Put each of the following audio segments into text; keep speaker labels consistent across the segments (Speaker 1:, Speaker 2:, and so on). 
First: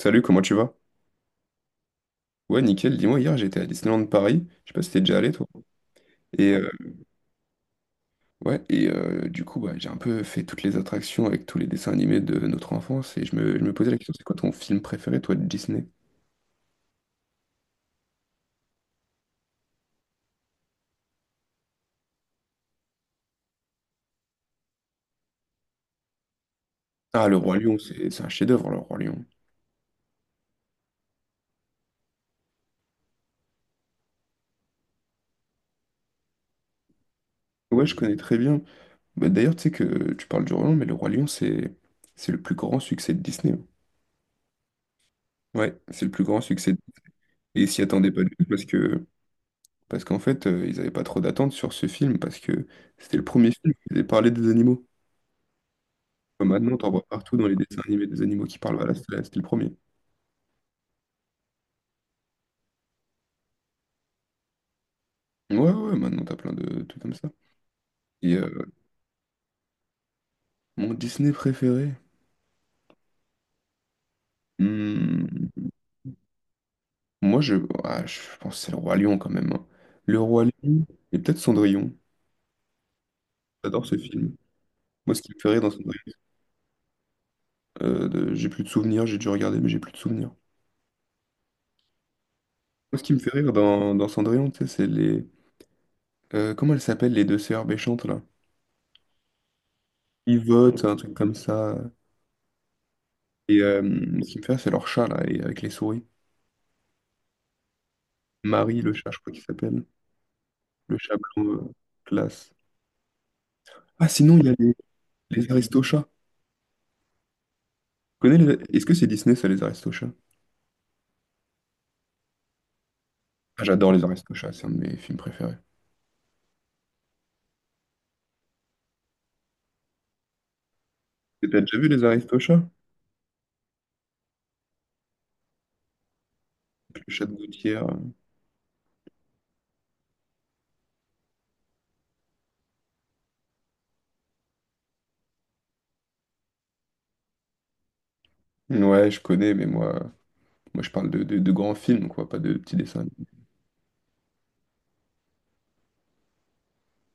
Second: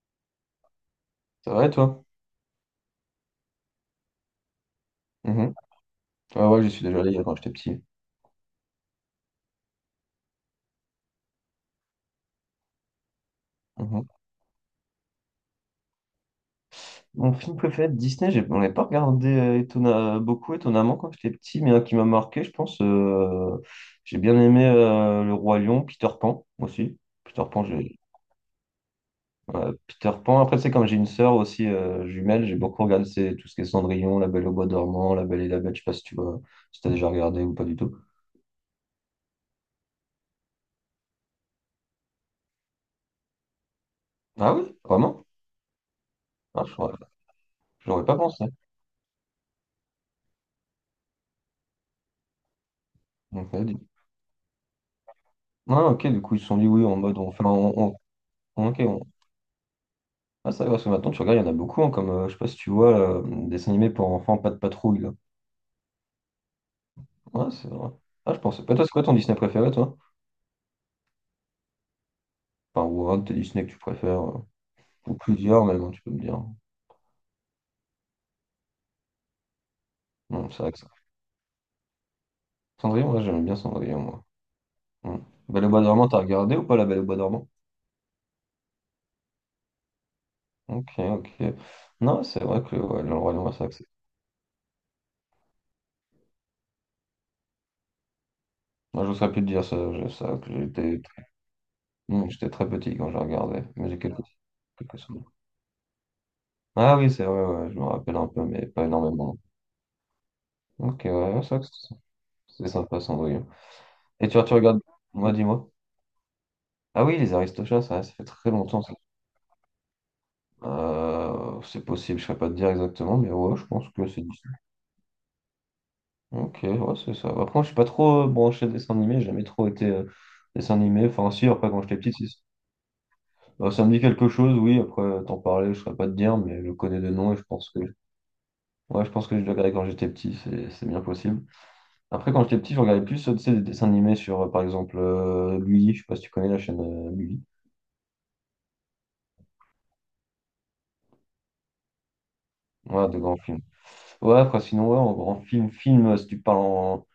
Speaker 1: Salut, comment tu vas?
Speaker 2: C'est vrai, toi?
Speaker 1: Ouais, nickel. Dis-moi, hier j'étais à Disneyland Paris. Je sais pas si t'es déjà allé toi.
Speaker 2: Mhm. Ah
Speaker 1: Et
Speaker 2: ouais, j'y
Speaker 1: euh,
Speaker 2: suis déjà allé quand j'étais petit.
Speaker 1: ouais, du coup, bah, j'ai un peu fait toutes les attractions avec tous les dessins animés de notre enfance et je me posais la
Speaker 2: Mhm.
Speaker 1: question, c'est quoi ton film préféré, toi, de Disney?
Speaker 2: Mon film préféré de Disney, on l'avait pas regardé beaucoup étonnamment quand j'étais petit, mais un qui m'a marqué, je pense, j'ai bien aimé Le Roi Lion, Peter Pan aussi.
Speaker 1: Ah, Le
Speaker 2: Peter
Speaker 1: Roi
Speaker 2: Pan,
Speaker 1: Lion,
Speaker 2: j'ai...
Speaker 1: c'est un chef-d'œuvre, Le Roi Lion.
Speaker 2: ouais, Peter Pan. Après, c'est comme j'ai une sœur aussi jumelle, j'ai beaucoup regardé c'est tout ce qui est Cendrillon, La Belle au bois dormant, La Belle et la Bête, je sais pas si tu vois, si t'as déjà regardé ou pas du
Speaker 1: Ouais, je
Speaker 2: tout.
Speaker 1: connais très bien. Bah, d'ailleurs, tu sais que tu parles du Roi Lion, mais Le Roi Lion, c'est le plus grand succès de Disney, hein.
Speaker 2: Ah oui, vraiment?
Speaker 1: Ouais, c'est le plus grand succès.
Speaker 2: J'aurais
Speaker 1: Et ils s'y
Speaker 2: j'aurais
Speaker 1: attendaient
Speaker 2: pas
Speaker 1: pas du tout
Speaker 2: pensé.
Speaker 1: parce qu'en fait, ils avaient pas trop d'attentes sur ce film parce que c'était le premier
Speaker 2: Ok,
Speaker 1: film qui
Speaker 2: du-
Speaker 1: faisait parler des animaux.
Speaker 2: Ah, ok, du coup, ils
Speaker 1: Ouais,
Speaker 2: se sont dit
Speaker 1: maintenant,
Speaker 2: oui,
Speaker 1: t'en
Speaker 2: en
Speaker 1: vois
Speaker 2: mode
Speaker 1: partout dans les dessins animés des animaux qui parlent.
Speaker 2: ok.
Speaker 1: Voilà, c'était le premier.
Speaker 2: Ah, ça, parce que maintenant, tu regardes, il y en a beaucoup, hein, comme, je sais pas si tu vois, dessin animé pour enfants, pas de patrouille, là.
Speaker 1: Ouais, ouais, maintenant t'as plein de trucs comme ça.
Speaker 2: Ouais, c'est vrai.
Speaker 1: Et
Speaker 2: Ah, je
Speaker 1: euh,
Speaker 2: pensais pas. Toi, c'est quoi ton Disney préféré, toi?
Speaker 1: mon Disney préféré?
Speaker 2: Enfin, ou un de tes Disney que tu préfères, ou
Speaker 1: Hmm,
Speaker 2: plusieurs même, hein, tu peux me dire.
Speaker 1: moi, je pense que c'est le Roi Lion quand même, hein. Le Roi
Speaker 2: Non, c'est vrai que
Speaker 1: Lion
Speaker 2: ça.
Speaker 1: et peut-être Cendrillon.
Speaker 2: Cendrillon, ouais, j'aime bien
Speaker 1: J'adore ce
Speaker 2: Cendrillon, moi.
Speaker 1: film. Moi,
Speaker 2: Hmm.
Speaker 1: ce qui me fait rire
Speaker 2: Belle au
Speaker 1: dans
Speaker 2: bois dormant,
Speaker 1: Cendrillon,
Speaker 2: t'as regardé ou pas la Belle au bois dormant?
Speaker 1: j'ai plus de souvenirs, j'ai dû regarder, mais j'ai plus de souvenirs.
Speaker 2: Ok, ok. Non, c'est vrai que
Speaker 1: Moi, ce
Speaker 2: ouais,
Speaker 1: qui
Speaker 2: le
Speaker 1: me fait
Speaker 2: Roi Lion,
Speaker 1: rire
Speaker 2: ouais, c'est vrai que c'est-
Speaker 1: dans Cendrillon, tu sais, c'est les. Comment elles s'appellent, les deux sœurs méchantes, là?
Speaker 2: Je saurais plus te dire ça, ça, que
Speaker 1: Yvonne, un
Speaker 2: j'étais
Speaker 1: truc comme ça.
Speaker 2: hmm, j'étais très petit quand je
Speaker 1: Et
Speaker 2: regardais,
Speaker 1: euh, ce qui me fait rire, c'est leur
Speaker 2: quelques
Speaker 1: chat, là,
Speaker 2: souvenirs.
Speaker 1: et avec les souris.
Speaker 2: Ah oui, c'est vrai, ouais, je me rappelle un peu, mais
Speaker 1: Marie,
Speaker 2: pas
Speaker 1: le chat, je crois
Speaker 2: énormément.
Speaker 1: qu'il s'appelle. Le
Speaker 2: Ok,
Speaker 1: chat
Speaker 2: ouais,
Speaker 1: blanc,
Speaker 2: ça.
Speaker 1: classe.
Speaker 2: C'est sympa, Cendrillon.
Speaker 1: Ah, sinon, il y ouais,
Speaker 2: Tu
Speaker 1: a les,
Speaker 2: regardes. Moi,
Speaker 1: les
Speaker 2: dis-moi.
Speaker 1: Aristochats.
Speaker 2: Ah oui, les Aristochats, ça fait
Speaker 1: Tu Connais
Speaker 2: très
Speaker 1: les-
Speaker 2: longtemps.
Speaker 1: Est-ce
Speaker 2: Ça.
Speaker 1: que c'est Disney, ça, les Aristochats?
Speaker 2: C'est possible, je ne saurais pas te dire exactement, mais ouais,
Speaker 1: Ah,
Speaker 2: je pense
Speaker 1: j'adore les
Speaker 2: que c'est
Speaker 1: Aristochats,
Speaker 2: Disney.
Speaker 1: c'est un de mes films préférés.
Speaker 2: Ok, ouais, c'est ça. Après, moi, je suis pas trop branché dessin animé, j'ai jamais trop été dessin animé. Enfin, si,
Speaker 1: Et t'as
Speaker 2: après,
Speaker 1: déjà
Speaker 2: quand
Speaker 1: vu
Speaker 2: j'étais
Speaker 1: les
Speaker 2: petit, si.
Speaker 1: Aristochats?
Speaker 2: Ça me dit quelque chose, oui, après, t'en parler, je ne saurais pas te dire, mais je connais
Speaker 1: Avec
Speaker 2: de
Speaker 1: le chat
Speaker 2: nom
Speaker 1: de
Speaker 2: et je pense
Speaker 1: Gauthier.
Speaker 2: que. Ouais, je pense que je l'ai regardé quand j'étais petit, c'est bien possible. Après, quand j'étais petit, je regardais plus, tu sais, des dessins animés sur, par exemple, Gulli, je sais pas si tu connais la chaîne Gulli.
Speaker 1: Ouais, je connais, mais moi, je parle de grands films, quoi, pas de petits dessins
Speaker 2: Voilà, de
Speaker 1: animés.
Speaker 2: grands films. Ouais, après, sinon, ouais, en grand film, si tu parles en,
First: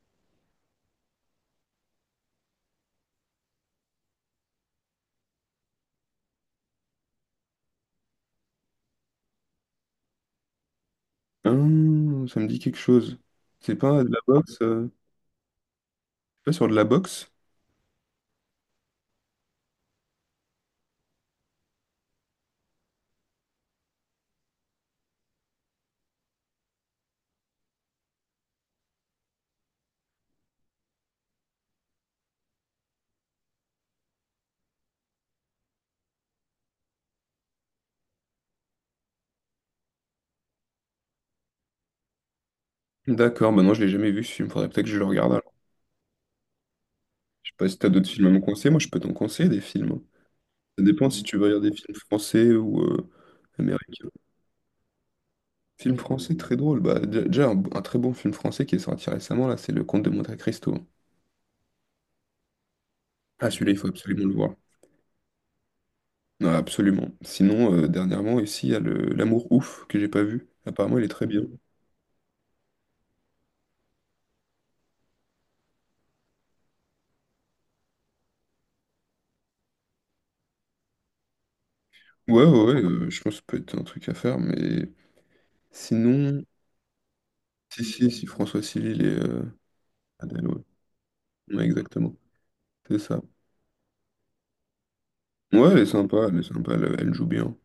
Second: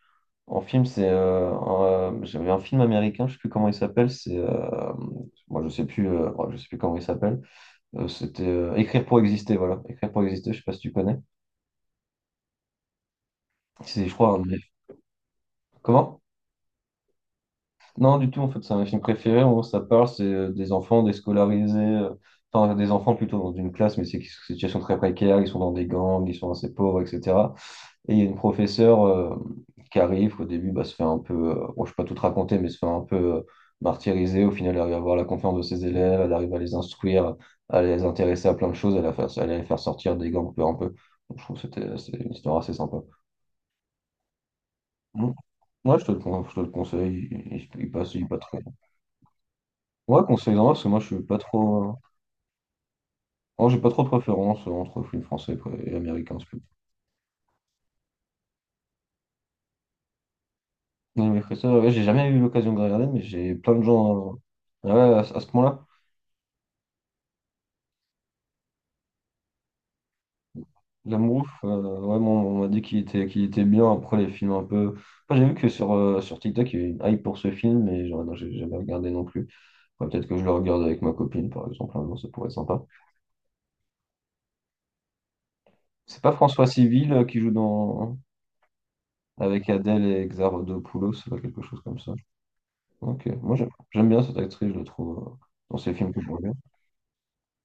Speaker 2: en film, c'est. J'avais un film américain, je sais plus comment il s'appelle, c'est. Moi, je sais plus, ouais, je sais plus comment il s'appelle. C'était Écrire pour exister, voilà. Écrire pour exister, je sais pas si tu connais.
Speaker 1: Ça me dit quelque chose. C'est pas
Speaker 2: C'est,
Speaker 1: de
Speaker 2: je
Speaker 1: la
Speaker 2: crois, un de
Speaker 1: boxe?
Speaker 2: mes- Comment?
Speaker 1: C'est pas sur de la boxe?
Speaker 2: Non, du tout, en fait, c'est un film préféré où ça parle, c'est des enfants déscolarisés, enfin, des enfants plutôt dans une classe, mais c'est qui sont en situation très précaire, ils sont dans des gangs, ils sont assez pauvres, etc. Et il y a une professeure qui arrive, au début, bah, se fait un peu, bon, je ne peux pas tout te raconter, mais se fait un peu martyriser. Au final, elle arrive à avoir la confiance de ses élèves, elle arrive à les instruire, à les intéresser à plein de choses, à les faire sortir des gangs peu un peu. Donc, je trouve que c'est une histoire assez sympa.
Speaker 1: D'accord, bah non, je l'ai jamais vu ce film, faudrait peut-être que je le regarde alors.
Speaker 2: Moi, je te le, con- je te le conseille,
Speaker 1: Je sais pas si t'as
Speaker 2: il
Speaker 1: d'autres
Speaker 2: passe, il
Speaker 1: films
Speaker 2: est
Speaker 1: à
Speaker 2: pas
Speaker 1: me
Speaker 2: très.
Speaker 1: conseiller, moi je peux t'en conseiller des films, hein.
Speaker 2: Ouais, conseille-en, parce
Speaker 1: Ça
Speaker 2: que moi, je
Speaker 1: dépend
Speaker 2: suis
Speaker 1: si tu
Speaker 2: pas
Speaker 1: veux regarder des
Speaker 2: trop.
Speaker 1: films français ou
Speaker 2: Moi, j'ai pas trop
Speaker 1: américains.
Speaker 2: de préférence entre films français quoi, et
Speaker 1: Film français
Speaker 2: américains.
Speaker 1: très drôle. Bah, déjà, un très bon film français qui est sorti récemment, là, c'est Le Comte de Monte-Cristo.
Speaker 2: Non, mais ça, ouais, j'ai jamais eu l'occasion de regarder, mais
Speaker 1: Ah,
Speaker 2: j'ai
Speaker 1: celui-là,
Speaker 2: plein
Speaker 1: il
Speaker 2: de
Speaker 1: faut absolument le
Speaker 2: gens.
Speaker 1: voir.
Speaker 2: Ouais, à ce point-là.
Speaker 1: Non, absolument. Sinon, dernièrement, ici, il y a L'Amour Ouf, que j'ai pas vu. Apparemment, il est très bien.
Speaker 2: L'Amour, ouais, bon, on m'a dit qu'il était bien. Après, les films un peu. Enfin, j'ai vu que sur, sur TikTok, il y a eu une hype pour ce film, mais genre, non, j'ai jamais regardé non plus. Ouais, peut-être que je le regarde avec ma copine, par exemple. Un jour, ça
Speaker 1: Ouais,
Speaker 2: pourrait être
Speaker 1: ouais, ouais,
Speaker 2: sympa.
Speaker 1: je pense que ça peut être un truc à faire, mais
Speaker 2: C'est pas
Speaker 1: sinon...
Speaker 2: François Civil qui joue
Speaker 1: Si, si,
Speaker 2: dans.
Speaker 1: si, François Civil et
Speaker 2: Avec Adèle et
Speaker 1: Adèle, ouais.
Speaker 2: Exarchopoulos, ou quelque
Speaker 1: Ouais,
Speaker 2: chose comme ça.
Speaker 1: exactement. C'est ça.
Speaker 2: Ok, moi j'aime bien cette actrice, je la trouve
Speaker 1: Ouais,
Speaker 2: dans
Speaker 1: elle est
Speaker 2: ces films que
Speaker 1: sympa,
Speaker 2: je
Speaker 1: elle est
Speaker 2: regarde.
Speaker 1: sympa, elle joue bien.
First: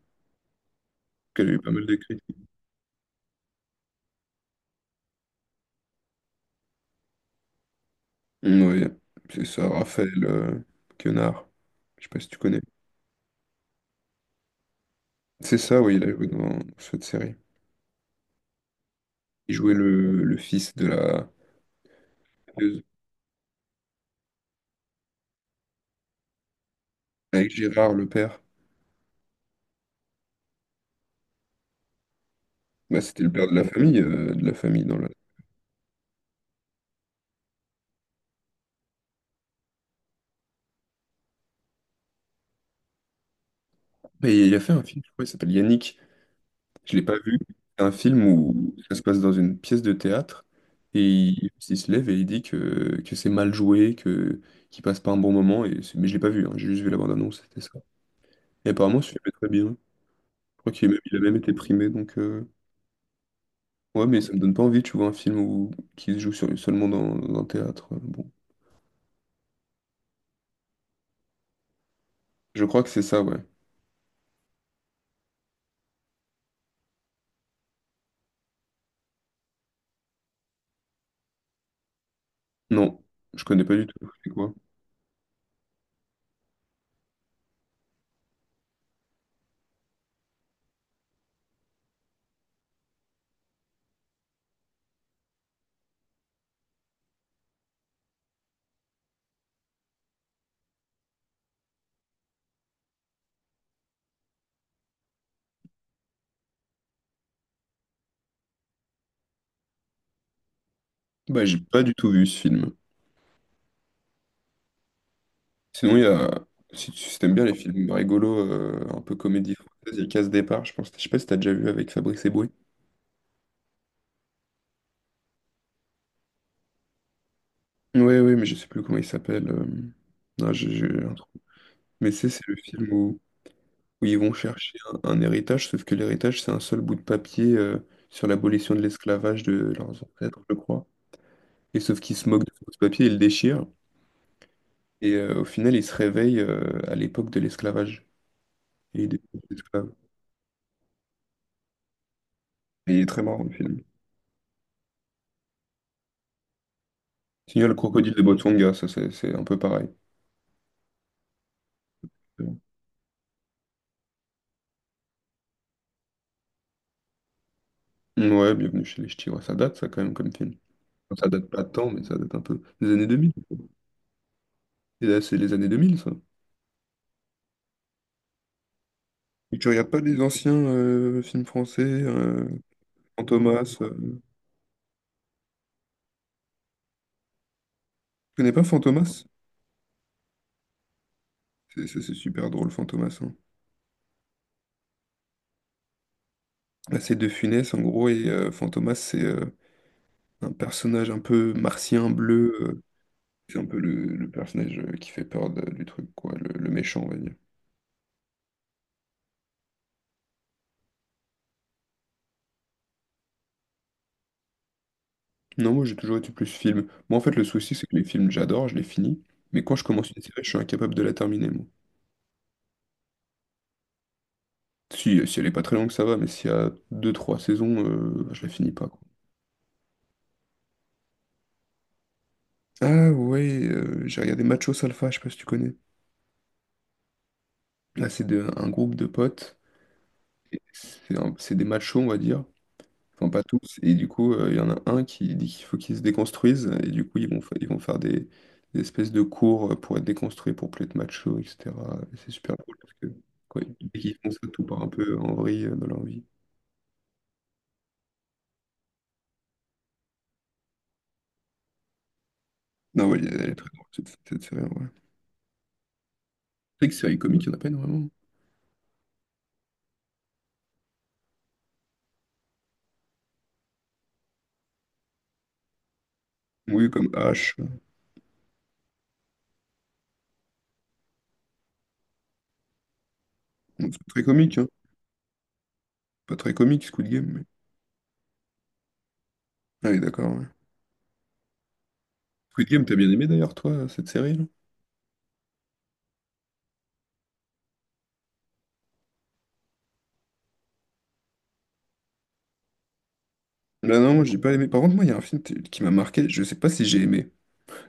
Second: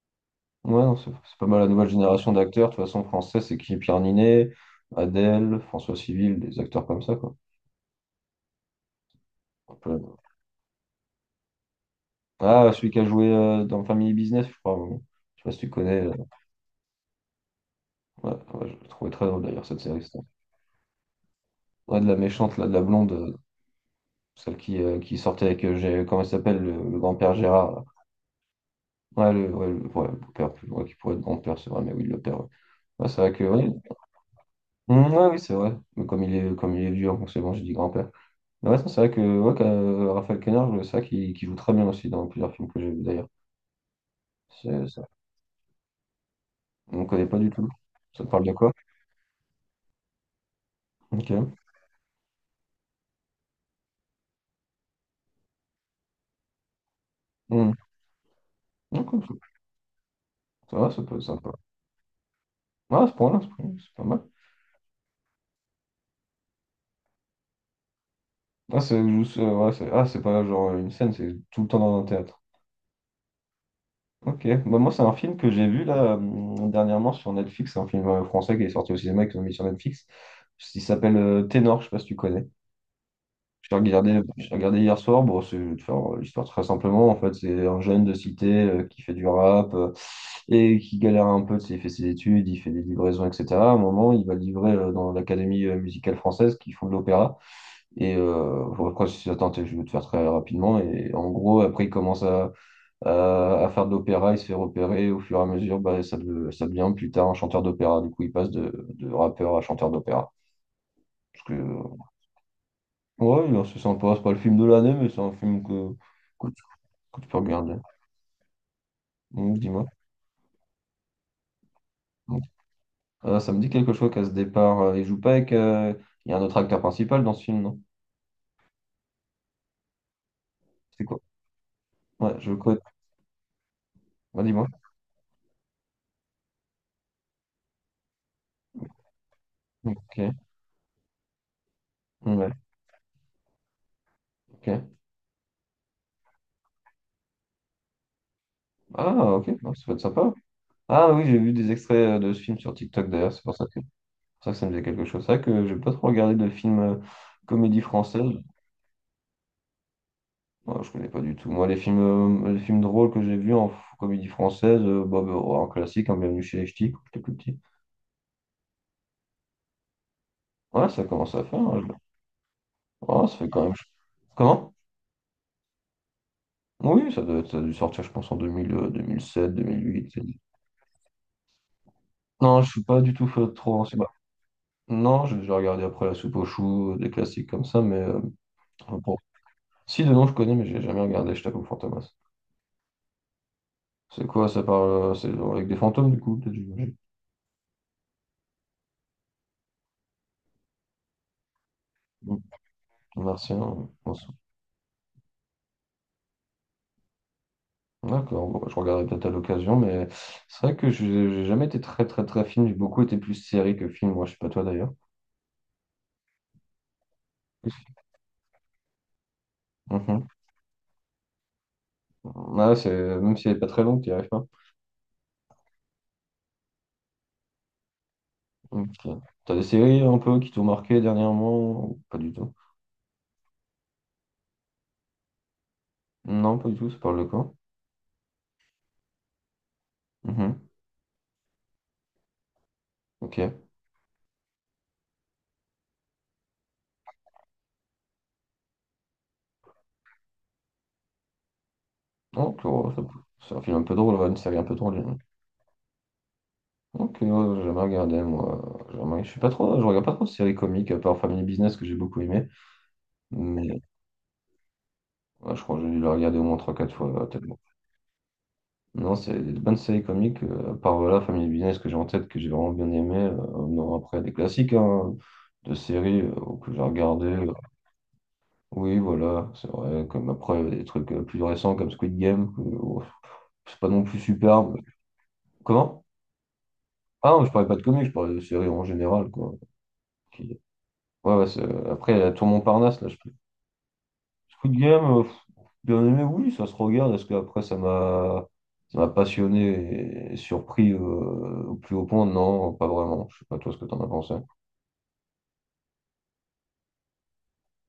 Speaker 2: Ouais, non, c'est pas
Speaker 1: Elle a eu
Speaker 2: mal la
Speaker 1: pas mal
Speaker 2: nouvelle
Speaker 1: de
Speaker 2: génération
Speaker 1: critiques.
Speaker 2: d'acteurs. De toute façon, français, c'est qui? Pierre Ninet, Adèle, François Civil, des acteurs comme ça, quoi.
Speaker 1: Ouais, c'est ça, Raphaël Quenard. Je sais pas si tu connais.
Speaker 2: Ah, celui qui a joué dans Family Business, je crois. Ouais. Je sais pas
Speaker 1: C'est
Speaker 2: si tu
Speaker 1: ça, oui,
Speaker 2: connais.
Speaker 1: il a joué dans cette série.
Speaker 2: Ouais, ouais, je l'ai trouvé très drôle
Speaker 1: Il
Speaker 2: d'ailleurs
Speaker 1: jouait
Speaker 2: cette série.
Speaker 1: le fils de la
Speaker 2: Ouais, de la méchante, là, de la
Speaker 1: tueuse,
Speaker 2: blonde, celle qui sortait avec, comment il s'appelle, le grand-père
Speaker 1: avec
Speaker 2: Gérard. Là.
Speaker 1: Gérard, le père.
Speaker 2: Ouais, le beau-père, ouais, qui pourrait être grand-père, c'est vrai, mais oui, le père. Ouais,
Speaker 1: Bah,
Speaker 2: Ouais, c'est
Speaker 1: c'était le
Speaker 2: vrai que,
Speaker 1: père de la
Speaker 2: ouais.
Speaker 1: famille dans la...
Speaker 2: Mm, ouais, oui, c'est vrai. Mais comme il est vieux, forcément, j'ai dit grand-père. Mais ouais, ça, c'est vrai que, ouais, que, Raphaël Quenard, c'est vrai qu'il joue très bien aussi dans plusieurs films que j'ai vus d'ailleurs.
Speaker 1: Et il a fait un
Speaker 2: C'est-
Speaker 1: film,
Speaker 2: ça-
Speaker 1: je crois, il s'appelle Yannick. Je
Speaker 2: On
Speaker 1: l'ai
Speaker 2: ne
Speaker 1: pas
Speaker 2: connaît
Speaker 1: vu.
Speaker 2: pas du tout.
Speaker 1: C'est un film
Speaker 2: Ça te parle de quoi?
Speaker 1: où ça se passe dans une pièce de théâtre et il,
Speaker 2: Ok.
Speaker 1: il se lève et il dit que c'est mal joué, que qu'il passe pas un bon moment. Et mais je l'ai pas vu, hein, j'ai juste vu la bande-annonce, c'était
Speaker 2: Mm.
Speaker 1: ça. Et apparemment, ce film est
Speaker 2: Ok,
Speaker 1: très bien. Je crois
Speaker 2: Ça
Speaker 1: qu'il
Speaker 2: va,
Speaker 1: a même,
Speaker 2: ça peut
Speaker 1: il a
Speaker 2: être
Speaker 1: même
Speaker 2: sympa.
Speaker 1: été primé, donc...
Speaker 2: Ah, à ce point-là, c'est pas
Speaker 1: Ouais, mais
Speaker 2: mal.
Speaker 1: ça me donne pas envie, tu vois, un film où... qui se joue sur, seulement dans un théâtre. Bon.
Speaker 2: Ah, ouais, ah, c'est pas genre une scène, c'est tout le temps dans un théâtre.
Speaker 1: Je crois que c'est ça, ouais.
Speaker 2: Ok, bah, moi, c'est un film que j'ai vu là dernièrement sur Netflix, c'est un film français qui est sorti au cinéma et qui l'ont mis sur Netflix. Il s'appelle Ténor, je sais pas si tu connais.
Speaker 1: Non, je connais pas du tout. C'est quoi?
Speaker 2: J'ai regardé hier soir. Bon, c'est je vais te faire l'histoire très simplement. En fait, c'est un jeune de cité qui fait du rap et qui galère un peu. Tu sais, Il fait ses études, il fait des livraisons, etc. À un moment, il va livrer dans l'Académie musicale française qui font de l'opéra. Et bon, quand je suis attends, je vais te faire très rapidement. Et en gros, après, il commence à faire de l'opéra, il se fait repérer. Au fur et à mesure, bah, ça, ça devient plus tard un chanteur d'opéra. Du coup, il passe de rappeur à chanteur d'opéra.
Speaker 1: Bah,
Speaker 2: Parce que,
Speaker 1: j'ai pas du tout vu ce film.
Speaker 2: ouais, non, c'est sympa. C'est pas le film de l'année, mais c'est un film que,
Speaker 1: Sinon, il y a.
Speaker 2: que, tu,
Speaker 1: Si
Speaker 2: que tu
Speaker 1: t'aimes
Speaker 2: peux
Speaker 1: bien les
Speaker 2: regarder.
Speaker 1: films rigolos, un peu comédie
Speaker 2: Donc, dis-moi.
Speaker 1: française, il y a Casse Départ, je pense. Je sais pas si t'as déjà vu avec Fabrice
Speaker 2: Donc,
Speaker 1: Eboué.
Speaker 2: ça me dit quelque chose qu'à ce départ, il joue pas avec. Il y a un autre acteur principal dans ce film, non?
Speaker 1: Ouais, ouais, mais je sais plus comment il s'appelle. Non, j'ai
Speaker 2: C'est
Speaker 1: un
Speaker 2: quoi?
Speaker 1: trou. Mais c'est
Speaker 2: Ouais,
Speaker 1: c'est
Speaker 2: je
Speaker 1: le
Speaker 2: connais.
Speaker 1: film où ils vont
Speaker 2: Ouais, dis-moi.
Speaker 1: chercher un héritage, sauf que l'héritage, c'est un seul bout de papier sur l'abolition de l'esclavage de leurs
Speaker 2: Ok.
Speaker 1: ancêtres, je crois. Et sauf qu'ils se moquent de
Speaker 2: Ouais,
Speaker 1: ce bout de papier, ils le déchirent.
Speaker 2: ok.
Speaker 1: Au final, ils se réveillent à l'époque de l'esclavage. Il est
Speaker 2: Ah,
Speaker 1: devenu
Speaker 2: ok. Ouais, ça
Speaker 1: esclave.
Speaker 2: peut être sympa. Ah oui, j'ai vu des extraits de ce film sur
Speaker 1: Et il est
Speaker 2: TikTok
Speaker 1: très
Speaker 2: d'ailleurs,
Speaker 1: marrant
Speaker 2: c'est
Speaker 1: le film.
Speaker 2: pour ça que ça me faisait quelque chose. C'est vrai que j'ai pas trop regardé de films
Speaker 1: Sinon, le
Speaker 2: comédie
Speaker 1: crocodile de
Speaker 2: française.
Speaker 1: Botswana, ça c'est un peu pareil.
Speaker 2: Moi, je connais pas du tout. Moi, les films drôles que j'ai vus en comédie française, bah, en classique, en Bienvenue chez les Ch'tis, quand j'étais plus petit.
Speaker 1: Ouais, bienvenue chez les Ch'tis. Ouais, ça date ça quand même comme film.
Speaker 2: Ouais, ça
Speaker 1: Enfin, ça
Speaker 2: commence à
Speaker 1: date
Speaker 2: faire.
Speaker 1: pas de
Speaker 2: hein,
Speaker 1: temps,
Speaker 2: je-
Speaker 1: mais ça date un peu des années
Speaker 2: ouais,
Speaker 1: 2000.
Speaker 2: ça fait quand même. Comment?
Speaker 1: Et là, c'est les années 2000, ça.
Speaker 2: Oui, ça, doit, ça a dû sortir, je pense, en 2000, 2007,
Speaker 1: Et tu regardes pas
Speaker 2: 2008.
Speaker 1: les anciens films français,
Speaker 2: Non, je suis pas du tout
Speaker 1: Fantomas.
Speaker 2: trop ancien.
Speaker 1: Tu
Speaker 2: Non, j'ai regardé après La Soupe aux choux, des classiques comme ça, mais
Speaker 1: connais pas
Speaker 2: pour
Speaker 1: Fantomas?
Speaker 2: Si, de nom, je connais, mais j'ai jamais regardé, je t'avoue,
Speaker 1: C'est c'est-
Speaker 2: Fantomas.
Speaker 1: c'est super drôle, Fantomas, hein.
Speaker 2: C'est quoi, ça parle, c'est avec des fantômes, du coup, peut-être, j'imagine.
Speaker 1: Là, c'est De Funès, en gros, et Fantomas, c'est un personnage un peu martien
Speaker 2: Mm.
Speaker 1: bleu. C'est un peu
Speaker 2: Martien,
Speaker 1: le,
Speaker 2: on
Speaker 1: le
Speaker 2: s'en-
Speaker 1: personnage qui fait peur du truc, quoi, le méchant, on va dire.
Speaker 2: D'accord, bon, bah, je regarderai peut-être à l'occasion, mais c'est vrai que je j'ai jamais été très, très, très film. J'ai beaucoup été plus série que film, moi, je sais pas toi d'ailleurs.
Speaker 1: Non, moi j'ai toujours été plus film. Moi en fait, le souci c'est que les films j'adore, je les finis, mais quand je commence une
Speaker 2: Mhm.
Speaker 1: série, je suis incapable de la terminer, moi.
Speaker 2: Ouais, c'est même si elle est pas très longue, tu arrives pas.
Speaker 1: Si, si elle est pas très longue, ça va, mais s'il y a deux trois saisons, bah, je la finis pas, quoi.
Speaker 2: Ok. T'as des séries un peu qui t'ont marqué dernièrement ou pas du tout?
Speaker 1: Ah ouais, j'ai regardé Macho Salfa, je sais pas si tu connais.
Speaker 2: Non, pas du tout, ça parle de quoi?
Speaker 1: Là, c'est un groupe de potes. Et
Speaker 2: Mhm.
Speaker 1: c'est des machos, on va dire. Enfin,
Speaker 2: Ok.
Speaker 1: pas tous. Et du coup, il y en a un qui dit qu'il faut qu'ils se déconstruisent. Et du coup, ils vont faire des espèces de cours pour être déconstruits, pour plus être macho, etc. Et c'est super
Speaker 2: Donc,
Speaker 1: cool parce
Speaker 2: oh,
Speaker 1: que
Speaker 2: c'est
Speaker 1: quand
Speaker 2: un film un
Speaker 1: ils,
Speaker 2: peu
Speaker 1: dès
Speaker 2: drôle,
Speaker 1: qu'ils
Speaker 2: ouais,
Speaker 1: font
Speaker 2: une
Speaker 1: ça,
Speaker 2: série
Speaker 1: tout
Speaker 2: un peu
Speaker 1: part un peu
Speaker 2: drôle.
Speaker 1: en vrille dans leur vie.
Speaker 2: Ok, ouais, j'ai jamais regardé, moi. J'ai Jamais... Je suis pas trop... Je regarde pas trop de séries comiques, à part Family Business que j'ai beaucoup aimé.
Speaker 1: Non, ouais, elle est très
Speaker 2: Mais
Speaker 1: drôle, cette série. Ouais. C'est
Speaker 2: ouais, je crois que j'ai dû le regarder au moins trois
Speaker 1: vrai
Speaker 2: quatre
Speaker 1: que
Speaker 2: fois,
Speaker 1: série
Speaker 2: ouais,
Speaker 1: comique, il n'y en
Speaker 2: tellement.
Speaker 1: a pas énormément.
Speaker 2: Non, c'est des bonnes séries comiques, à part voilà, Family Business que j'ai en tête, que j'ai vraiment bien aimé. Non, après, des classiques hein, de séries que j'ai
Speaker 1: Oui, comme
Speaker 2: regardé.
Speaker 1: H.
Speaker 2: Oui, voilà, c'est vrai. Comme après, des trucs plus récents comme Squid Game, que, ouf, c'est pas
Speaker 1: Bon, c'est
Speaker 2: non
Speaker 1: pas
Speaker 2: plus
Speaker 1: très comique, hein.
Speaker 2: superbe. Comment?
Speaker 1: Pas très comique, Squid Game.
Speaker 2: Ah
Speaker 1: Mais...
Speaker 2: non, je parlais pas de comics, je parlais de séries en général, quoi.
Speaker 1: Ah oui, d'accord, ouais.
Speaker 2: Qui- Ouais, ouais, après, il y a Tour
Speaker 1: Squid Game, t'as
Speaker 2: Montparnasse, là,
Speaker 1: bien
Speaker 2: je
Speaker 1: aimé d'ailleurs, toi, cette série, là?
Speaker 2: Coup de gamme, pff, bien aimé, oui, ça se regarde, parce qu'après, ça m'a passionné et surpris au plus haut point. Non, pas vraiment. Je sais pas toi ce que
Speaker 1: Là,
Speaker 2: t'en as
Speaker 1: non, moi,
Speaker 2: pensé.
Speaker 1: j'ai pas aimé. Par contre, moi, il y a un film qui m'a marqué. Je sais pas si j'ai aimé.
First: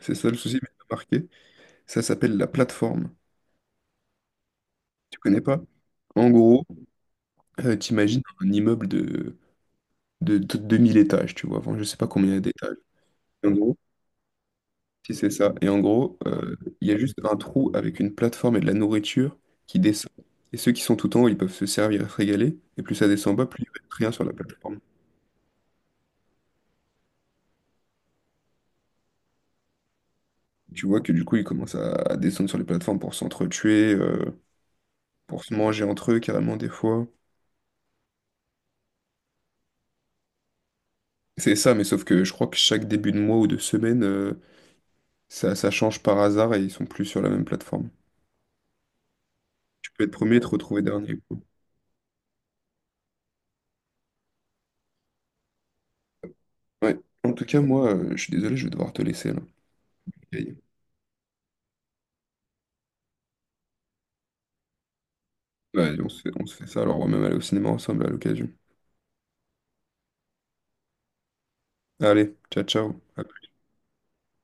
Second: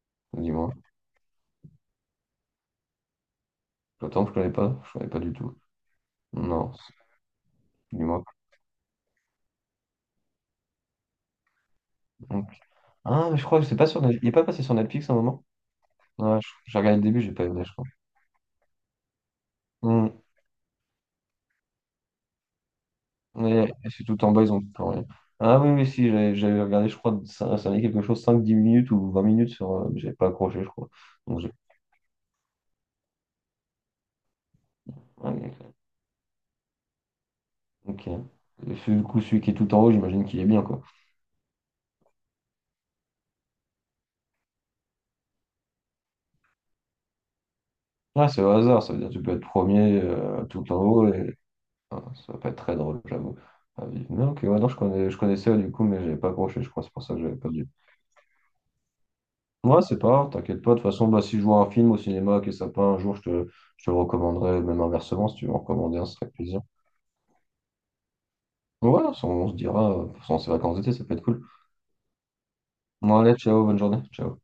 Speaker 1: C'est ça le souci, mais
Speaker 2: Dis-moi.
Speaker 1: il m'a marqué. Ça s'appelle la plateforme.
Speaker 2: Attends, je connais pas. Je connais
Speaker 1: Tu
Speaker 2: pas du
Speaker 1: connais
Speaker 2: tout.
Speaker 1: pas? En gros,
Speaker 2: Non.
Speaker 1: t'imagines
Speaker 2: Dis-moi.
Speaker 1: un immeuble de 2 000 étages, tu vois. Enfin, je sais pas combien il y a
Speaker 2: Ok.
Speaker 1: d'étages.
Speaker 2: Ah, mais je
Speaker 1: En
Speaker 2: crois que c'est
Speaker 1: gros,
Speaker 2: pas sur Netflix. Il est pas passé sur Netflix à
Speaker 1: si
Speaker 2: un
Speaker 1: c'est
Speaker 2: moment?
Speaker 1: ça. Et en gros,
Speaker 2: J'ai
Speaker 1: il y a
Speaker 2: regardé le
Speaker 1: juste
Speaker 2: début, j'ai
Speaker 1: un
Speaker 2: pas aimé,
Speaker 1: trou
Speaker 2: je crois.
Speaker 1: avec une plateforme et de la nourriture qui descend.
Speaker 2: Hmm.
Speaker 1: Et ceux qui sont tout en haut, ils peuvent se servir se régaler. Et plus ça descend bas, plus il
Speaker 2: Et
Speaker 1: reste
Speaker 2: c'est
Speaker 1: rien sur
Speaker 2: tout en
Speaker 1: la
Speaker 2: bas, ils ont
Speaker 1: plateforme.
Speaker 2: tout enlevé. Ah oui, oui, si, j'avais regardé, je crois, ça allait quelque chose, cinq, dix minutes ou 20 minutes sur. J'avais pas accroché, je
Speaker 1: Tu
Speaker 2: crois.
Speaker 1: vois que du coup,
Speaker 2: Donc
Speaker 1: ils
Speaker 2: j'ai.
Speaker 1: commencent à descendre sur les plateformes pour s'entretuer, pour se
Speaker 2: Ouais,
Speaker 1: manger entre eux carrément des fois.
Speaker 2: Ok. Du coup, celui qui est tout en haut, j'imagine qu'il est bien, quoi.
Speaker 1: C'est ça, mais sauf que je crois que chaque début de mois ou de semaine, ça, ça change par hasard et ils sont plus sur la même plateforme.
Speaker 2: Ah, c'est au hasard, ça veut dire que tu peux être
Speaker 1: Tu
Speaker 2: premier
Speaker 1: peux être premier et te
Speaker 2: tout en
Speaker 1: retrouver
Speaker 2: haut
Speaker 1: dernier,
Speaker 2: et
Speaker 1: quoi.
Speaker 2: ah, ça va pas être très drôle, j'avoue. Ah, vivre. Mais ok, ouais, non, je connais, je connaissais du coup, mais j'avais pas accroché, je crois, c'est
Speaker 1: Ouais.
Speaker 2: pour ça que
Speaker 1: En
Speaker 2: j'avais
Speaker 1: tout cas,
Speaker 2: perdu.
Speaker 1: moi, je suis désolé, je vais devoir te laisser là.
Speaker 2: Ouais, c'est pas grave,
Speaker 1: Ok.
Speaker 2: t'inquiète pas. De toute façon, bah, si je vois un film au cinéma qui est sympa un jour, je te le recommanderai, même inversement, si tu veux en
Speaker 1: Ouais,
Speaker 2: recommander un,
Speaker 1: on
Speaker 2: ce
Speaker 1: se
Speaker 2: serait
Speaker 1: fait,
Speaker 2: avec
Speaker 1: on se
Speaker 2: plaisir.
Speaker 1: fait ça, alors on va même aller au cinéma ensemble à l'occasion.
Speaker 2: Ouais, se dira, pendant ces vacances d'été, ça peut être cool.
Speaker 1: Allez, ciao, ciao.
Speaker 2: Bon, allez,
Speaker 1: À
Speaker 2: ciao, bonne journée. Ciao.